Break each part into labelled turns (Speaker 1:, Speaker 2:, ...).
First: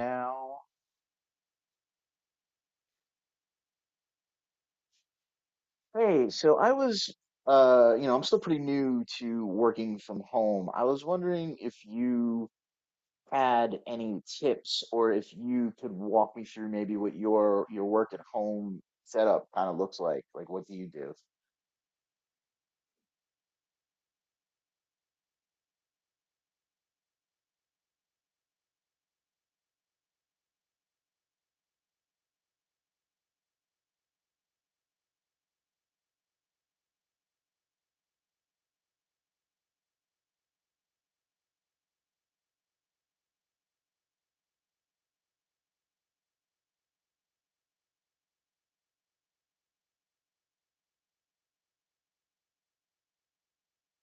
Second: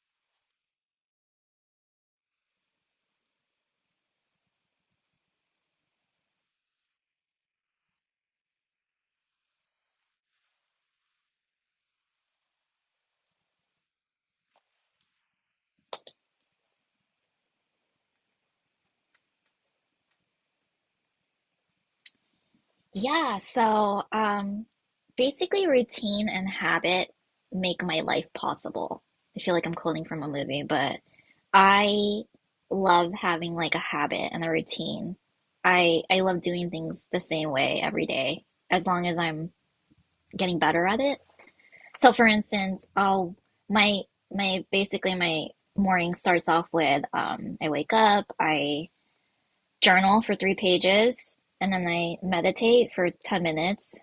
Speaker 1: Now, hey, so I was, I'm still pretty new to working from home. I was wondering if you had any tips or if you could walk me through maybe what your work at home setup kind of looks like. Like, what do you do?
Speaker 2: Yeah, so um, Basically, routine and habit make my life possible. I feel like I'm quoting from a movie, but I love having like a habit and a routine. I love doing things the same way every day, as long as I'm getting better at it. So, for instance, I'll my my basically my morning starts off with I wake up, I journal for three pages and then I meditate for 10 minutes.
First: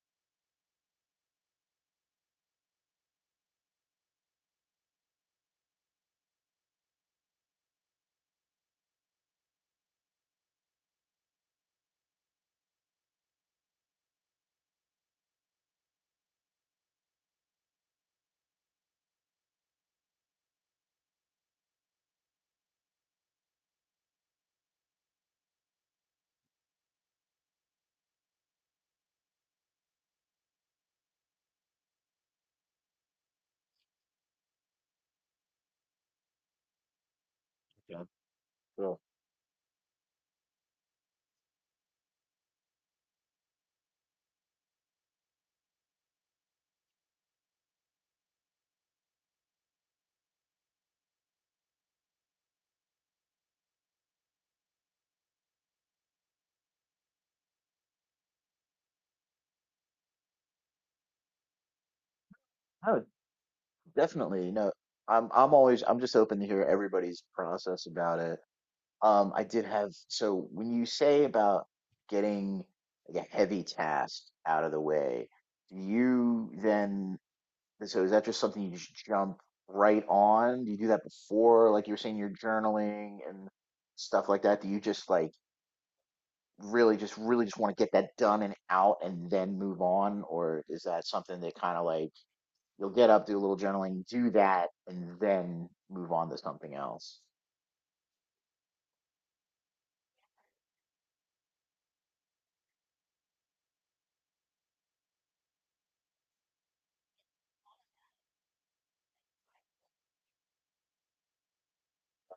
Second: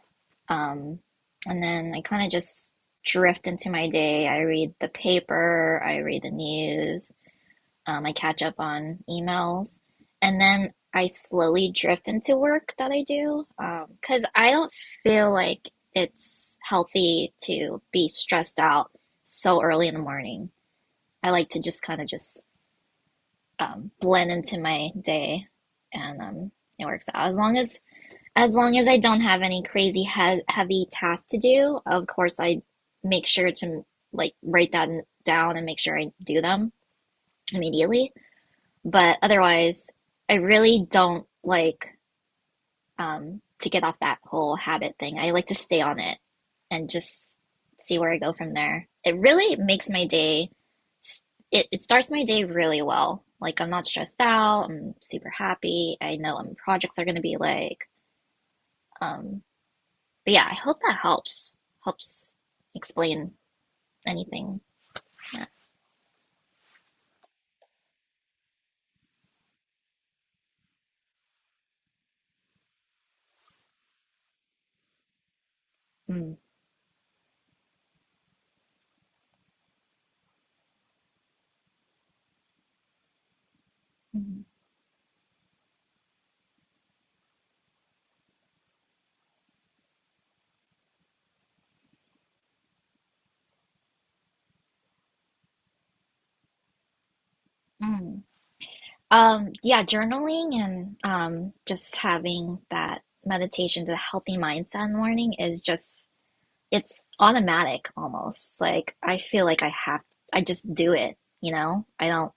Speaker 2: Um, and then I kind of just drift into my day. I read the paper, I read the news, I catch up on emails, and then I slowly drift into work that I do because I don't feel like it's healthy to be stressed out so early in the morning. I like to just kind of just blend into my day, and it works out. As long as I don't have any crazy he heavy tasks to do, of course I make sure to like write that down and make sure I do them
Speaker 1: Yeah.
Speaker 2: immediately.
Speaker 1: Cool.
Speaker 2: But otherwise, I really don't like to get off that whole habit thing. I like to stay on it and just see where I go from there. It really makes my day, it starts my day really well. Like, I'm not stressed out. I'm super happy. I know what my projects are going to be like. Um, but yeah, I hope that helps
Speaker 1: Oh,
Speaker 2: explain
Speaker 1: definitely.
Speaker 2: anything.
Speaker 1: No, I'm
Speaker 2: Yeah.
Speaker 1: I'm always I'm just open to hear everybody's process about it. I did have, so when you say about getting like a heavy task out of the way, do
Speaker 2: Mm,
Speaker 1: you then, so is that just something you just jump right on? Do you do that before, like you were saying, you're journaling and stuff like
Speaker 2: mm,
Speaker 1: that? Do you just like really just want to get that done and out and then move on? Or is that something that kind of like you'll get up, do a little journaling, do that, and then move on to something else?
Speaker 2: mm. Yeah, journaling and just having that meditation, the healthy mindset in the morning is just it's automatic almost. Like I feel like I just do it, you know? I don't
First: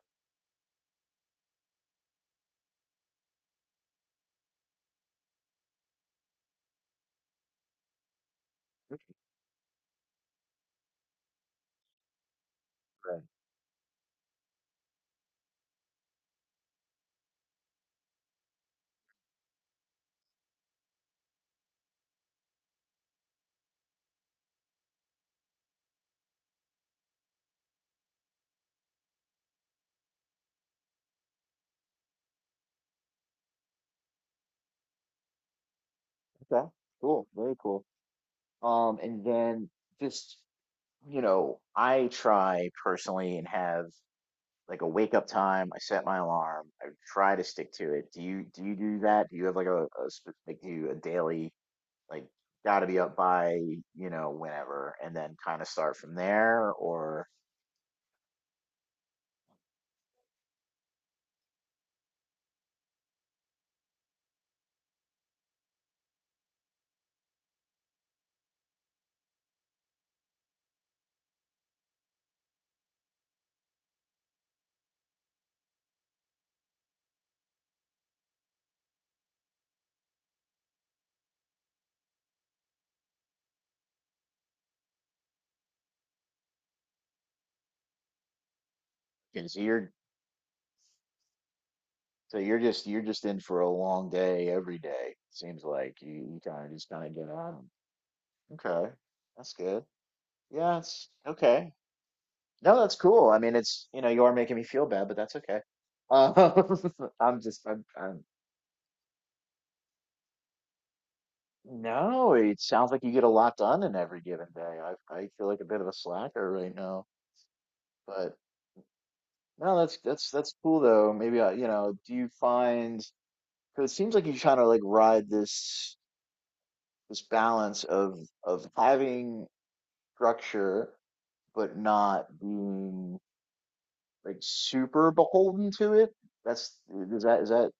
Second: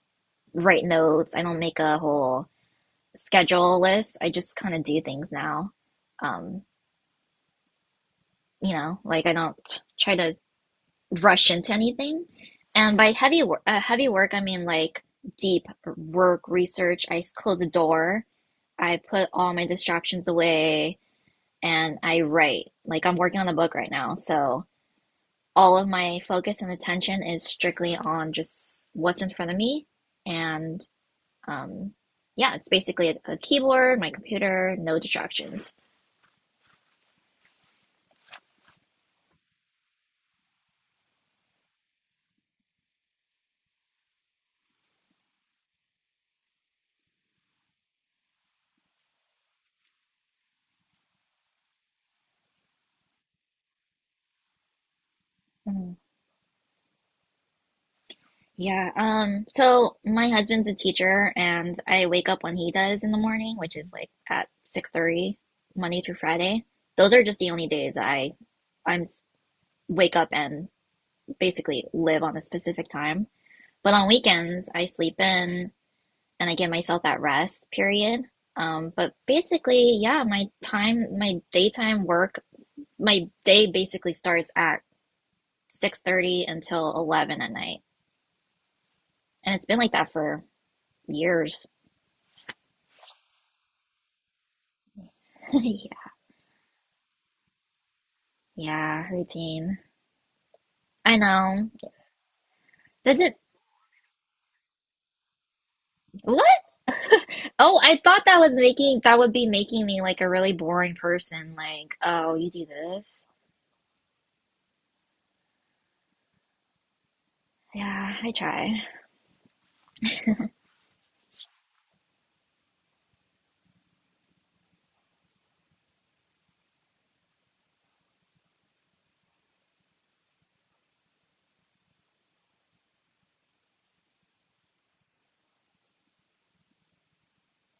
Speaker 2: write notes, I don't make a whole schedule list. I just kind of do things now. Um, you know, like I don't try to rush into anything. And by
Speaker 1: Right.
Speaker 2: heavy work, I mean like deep work research. I close the door. I put all my distractions away and I write. Like I'm working on a book right now, so all of my focus and attention is strictly on just what's in front of me. And um, yeah, it's basically a keyboard, my computer, no distractions.
Speaker 1: Okay. Cool. Very cool. And then just, you know, I try personally and have like a wake up time. I set my alarm. I try to stick to it. Do you do that? Do you have like a, like do you a daily like got to be up by, you know, whenever and then kind of
Speaker 2: Mm,
Speaker 1: start from there or
Speaker 2: Yeah, so my husband's a teacher and I wake up when he does in the morning, which is like at 6:30 Monday through Friday. Those are just the only days I I'm wake up and basically live on a specific time. But on weekends, I sleep in and I give myself that rest period. But basically, yeah, my daytime work, my day basically starts at 6:30 until 11 at night.
Speaker 1: because
Speaker 2: And it's been
Speaker 1: you're
Speaker 2: like that for years.
Speaker 1: so you're just in for a long day every day. Seems like
Speaker 2: Yeah.
Speaker 1: you kind of just kind of get on. Okay.
Speaker 2: Yeah,
Speaker 1: That's
Speaker 2: routine.
Speaker 1: good. Yeah, it's
Speaker 2: I know.
Speaker 1: okay. No, that's
Speaker 2: Does
Speaker 1: cool. I
Speaker 2: it
Speaker 1: mean, it's, you know, you are making me feel bad, but that's okay. Um,
Speaker 2: what?
Speaker 1: I'm just,
Speaker 2: Oh, I
Speaker 1: I'm,
Speaker 2: thought that was making that would be making me like a really boring person. Like,
Speaker 1: no,
Speaker 2: oh, you
Speaker 1: it
Speaker 2: do
Speaker 1: sounds like you get
Speaker 2: this?
Speaker 1: a lot done in every given day. I feel like a bit of a slacker right now,
Speaker 2: Yeah, I
Speaker 1: but
Speaker 2: try.
Speaker 1: no, that's cool though. You know, do you find, because it seems like you're trying to like ride this balance of having structure, but not being like super beholden to it. That's, is is that,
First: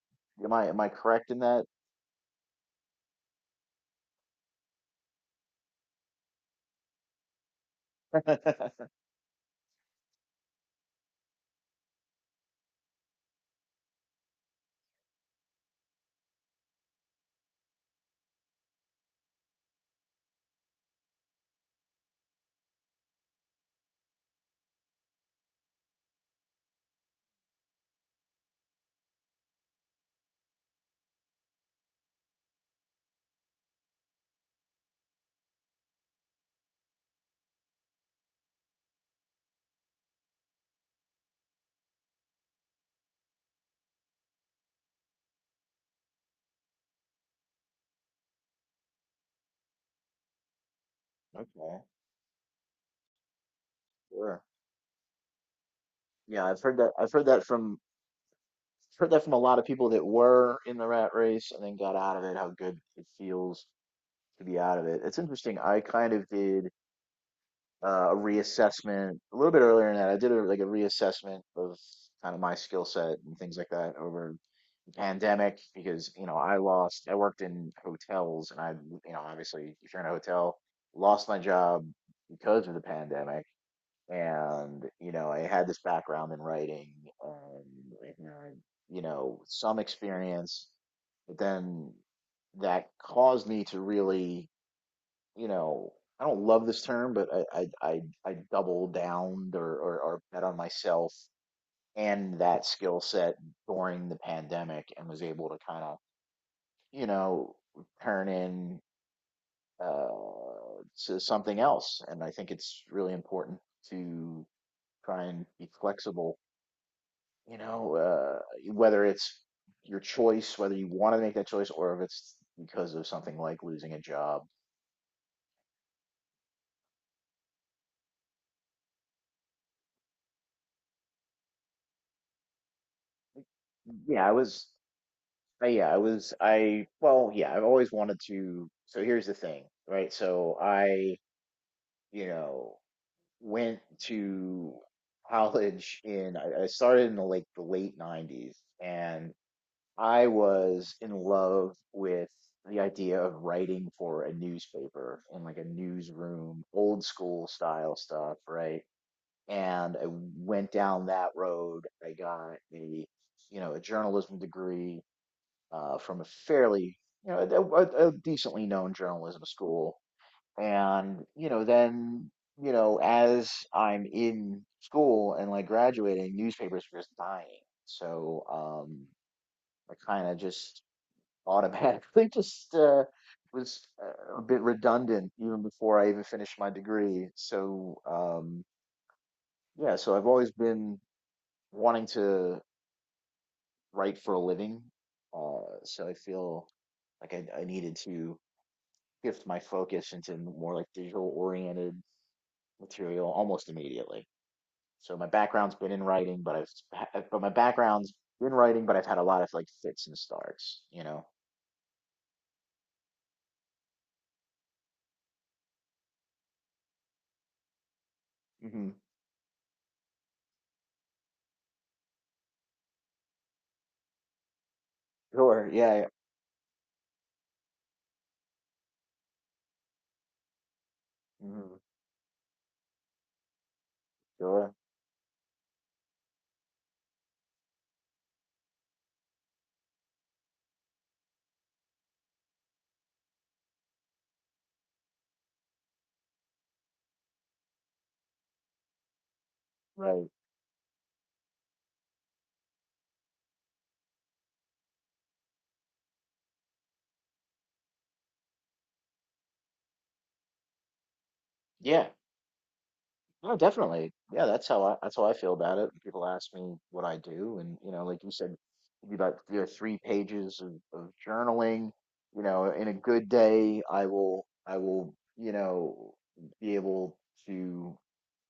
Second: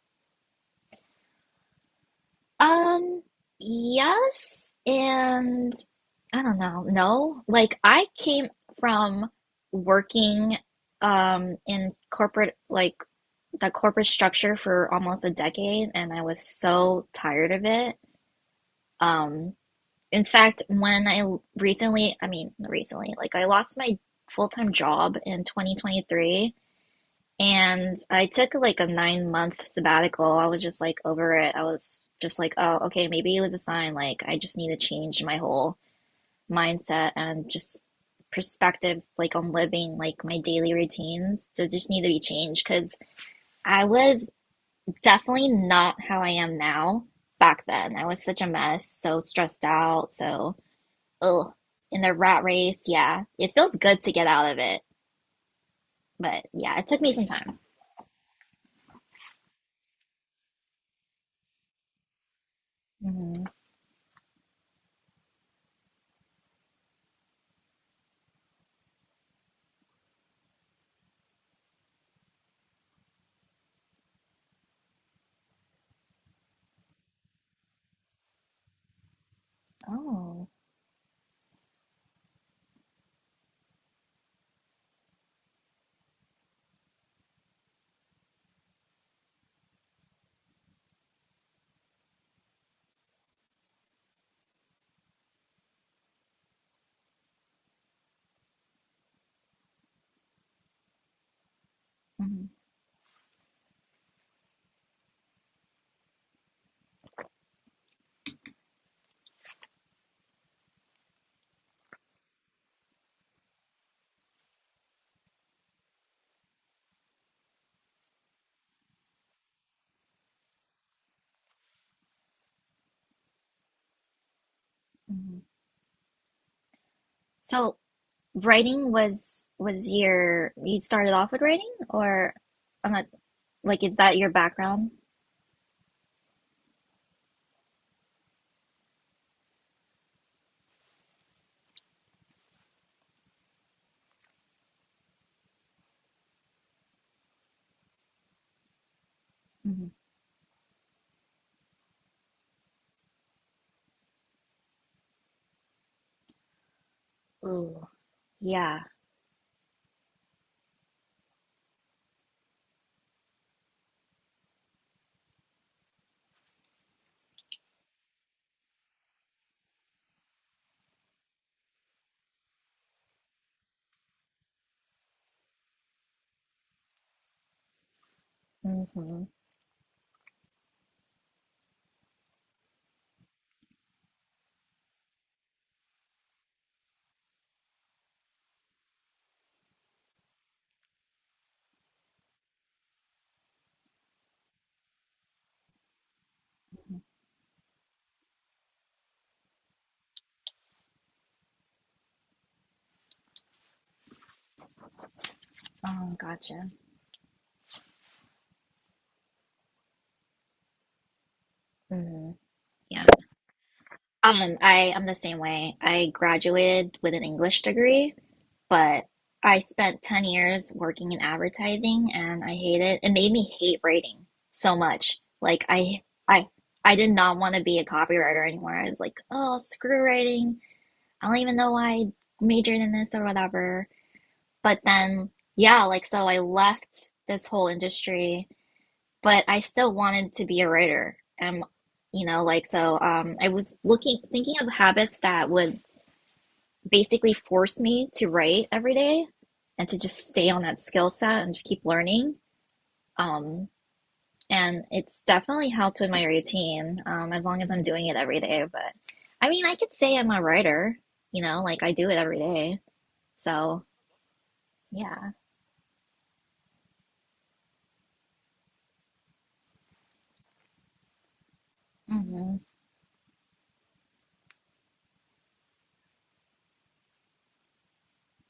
Speaker 1: am I correct in that?
Speaker 2: Um, yes, and I don't know. No, like I came
Speaker 1: Okay,
Speaker 2: from working in corporate like the corporate structure for almost a decade and I was so tired of it. Um, in fact, when I l- recently, I mean, recently, like I lost my full-time job in 2023 and I took like a 9 month sabbatical. I was just like over it. I was just like, oh, okay, maybe it was a sign. Like, I just need to change my whole mindset and just perspective, like on living, like my daily routines to just need to be changed. Cause I was definitely not how I am now back then. I was such a mess, so stressed out, so, oh, in the rat race. Yeah, it feels good to get
Speaker 1: sure.
Speaker 2: out of it.
Speaker 1: Yeah,
Speaker 2: But
Speaker 1: I've heard
Speaker 2: yeah, it
Speaker 1: that.
Speaker 2: took
Speaker 1: I've
Speaker 2: me some time.
Speaker 1: heard that from a lot of people that were in the rat race and then got out of it. How good it
Speaker 2: Hmm.
Speaker 1: feels to be out of it. It's interesting. I kind of did a reassessment a little bit earlier in that. I did a, like a reassessment of kind of my skill set and things like that over the pandemic because, you know, I lost. I worked in hotels and I, you know, obviously if you're in a
Speaker 2: Oh.
Speaker 1: hotel, lost my job because of the pandemic. And, you know, I had this background in writing, um and, you know, some experience. But then that caused me to really, you know, I don't love this term, but I double downed or, or bet on myself and
Speaker 2: Mm-hmm.
Speaker 1: that skill set during the pandemic, and was able to kind of, you know, turn in uh to something else. And I think it's really important to try and be flexible, you know, whether it's your choice, whether you want to make that choice, or if it's because of something like losing a job.
Speaker 2: Mhm. So writing was your you started off with writing or I'm not like is that
Speaker 1: Yeah,
Speaker 2: your
Speaker 1: I was,
Speaker 2: background?
Speaker 1: yeah, I've always wanted to. So here's the thing, right? You know, went to college in, I started in the late 90s, and
Speaker 2: Hmm.
Speaker 1: I was in love with the idea of writing for a newspaper in like a newsroom, old school
Speaker 2: Ooh,
Speaker 1: style stuff, right?
Speaker 2: yeah.
Speaker 1: And I went down that road. I got a, you know, a journalism degree, from a fairly, you know, a, a decently known journalism school. And, you know, then, you know, as I'm in school and like graduating, newspapers were just dying. So,
Speaker 2: Hmm.
Speaker 1: I kind of just automatically just was a bit redundant even before I even finished my degree. So yeah, so I've always been wanting to write for a living. So I feel like I needed to shift my focus into more like digital oriented material almost immediately. So my background's been in
Speaker 2: Oh,
Speaker 1: writing, but I've
Speaker 2: gotcha.
Speaker 1: ha- but my background's been writing, but I've had a lot of like fits and starts, you know.
Speaker 2: Hmm. Yeah. I'm the same way. I graduated with an English degree,
Speaker 1: Hmm.
Speaker 2: but I spent 10 years working in advertising and I hate it. It made me hate writing so much. Like
Speaker 1: Sure. Yeah.
Speaker 2: I
Speaker 1: Yeah.
Speaker 2: I I did not want to be a copywriter anymore. I was like, oh, screw writing. I don't even know
Speaker 1: Mm-hmm.
Speaker 2: why I majored in this or whatever.
Speaker 1: Sure.
Speaker 2: But then, yeah, like, so I left this whole industry, but I still wanted to be a writer. And, you know, like, so I was thinking of habits that would basically force me to write every day and to just
Speaker 1: Right.
Speaker 2: stay on that skill set and just keep learning. Um, and it's definitely helped with my routine, as long as I'm doing it every day. But I mean, I could say I'm a writer, you know, like I
Speaker 1: Yeah.
Speaker 2: do it every day.
Speaker 1: No,
Speaker 2: So.
Speaker 1: definitely. Yeah, that's how
Speaker 2: Yeah.
Speaker 1: I feel about it. People ask me what I do, and, you know, like you said, it'd be about, you know, three pages of journaling. You
Speaker 2: Hmm.
Speaker 1: know, in a good day, I will, you know, be able to,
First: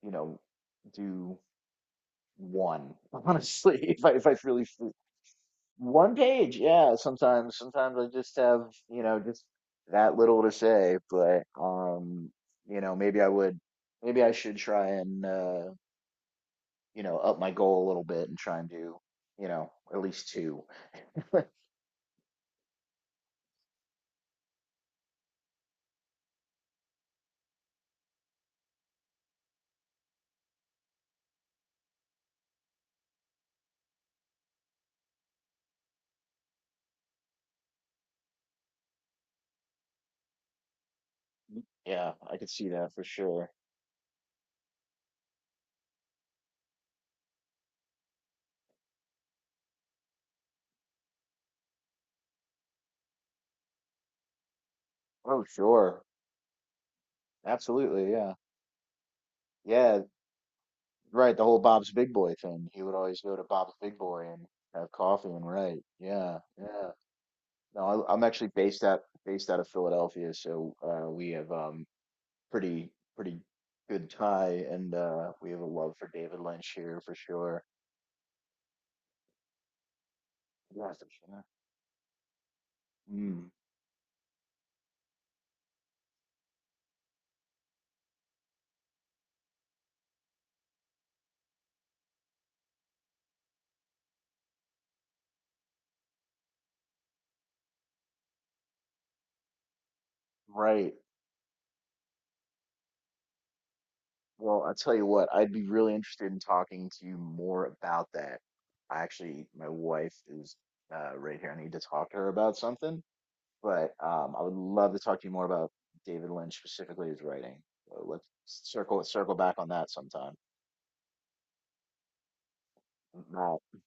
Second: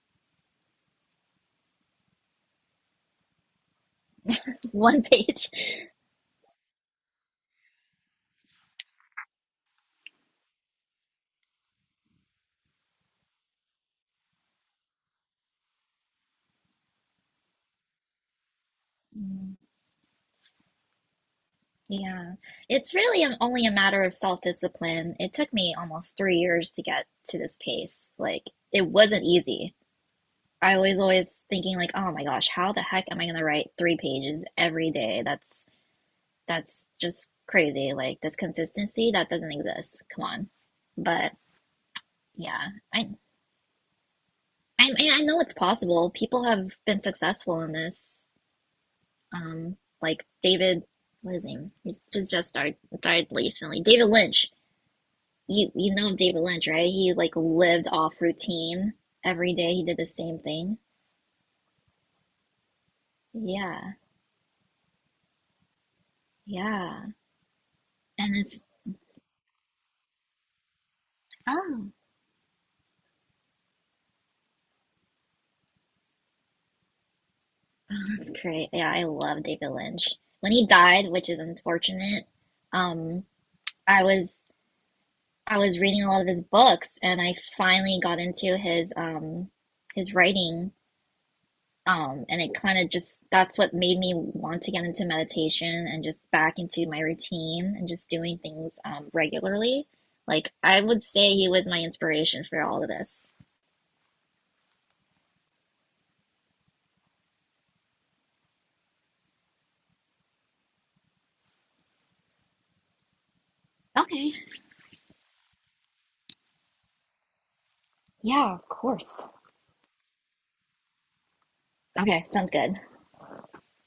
Speaker 1: you know, do one honestly if I really
Speaker 2: One page.
Speaker 1: one page, yeah. Sometimes I just have, you know, just that little to say, but you know, maybe I should try and, you know, up my goal a little bit and try and do, you
Speaker 2: Mm,
Speaker 1: know, at least two.
Speaker 2: Yeah. It's only a matter of self-discipline. It took me almost 3 years to get to this pace. Like, it wasn't easy. I was always thinking like, oh my gosh, how the heck am I gonna write three pages every day? That's just crazy. Like this consistency, that doesn't exist. Come on. But
Speaker 1: Yeah, I could see
Speaker 2: yeah,
Speaker 1: that for
Speaker 2: I
Speaker 1: sure.
Speaker 2: I know it's possible. People have been successful in this. um, like David, what is his name? He's just died recently. David Lynch.
Speaker 1: Oh,
Speaker 2: You
Speaker 1: sure.
Speaker 2: know David Lynch, right? He like lived
Speaker 1: Absolutely,
Speaker 2: off
Speaker 1: yeah.
Speaker 2: routine every day. He did
Speaker 1: Yeah,
Speaker 2: the same thing.
Speaker 1: right, the whole Bob's Big Boy thing. He would always go to Bob's
Speaker 2: Yeah,
Speaker 1: Big Boy and have coffee and write. Yeah, yeah.
Speaker 2: yeah.
Speaker 1: No, I, I'm
Speaker 2: And
Speaker 1: actually
Speaker 2: it's
Speaker 1: based out of Philadelphia, so we have
Speaker 2: oh,
Speaker 1: pretty good tie, and we have a love for David Lynch here for sure.
Speaker 2: that's great. Yeah, I love David Lynch. When he
Speaker 1: Yeah, for
Speaker 2: died, which is
Speaker 1: sure.
Speaker 2: unfortunate, um,
Speaker 1: Mm,
Speaker 2: I was I was reading a lot of his books, and I finally got into his writing. And it kind of just, that's what made me want to get into meditation and just back into my routine and just doing things regularly. Like, I
Speaker 1: right.
Speaker 2: would say he was my inspiration for all of this.
Speaker 1: Well, I'll tell you what, I'd be really interested in talking to you more about that. I actually, my wife is, right here. I need to talk to her about something, but
Speaker 2: Okay.
Speaker 1: I would love to talk to you more about David Lynch, specifically his writing. So let's
Speaker 2: Yeah, of
Speaker 1: circle
Speaker 2: course.
Speaker 1: circle back on that sometime.
Speaker 2: Okay, sounds good.
Speaker 1: Bye.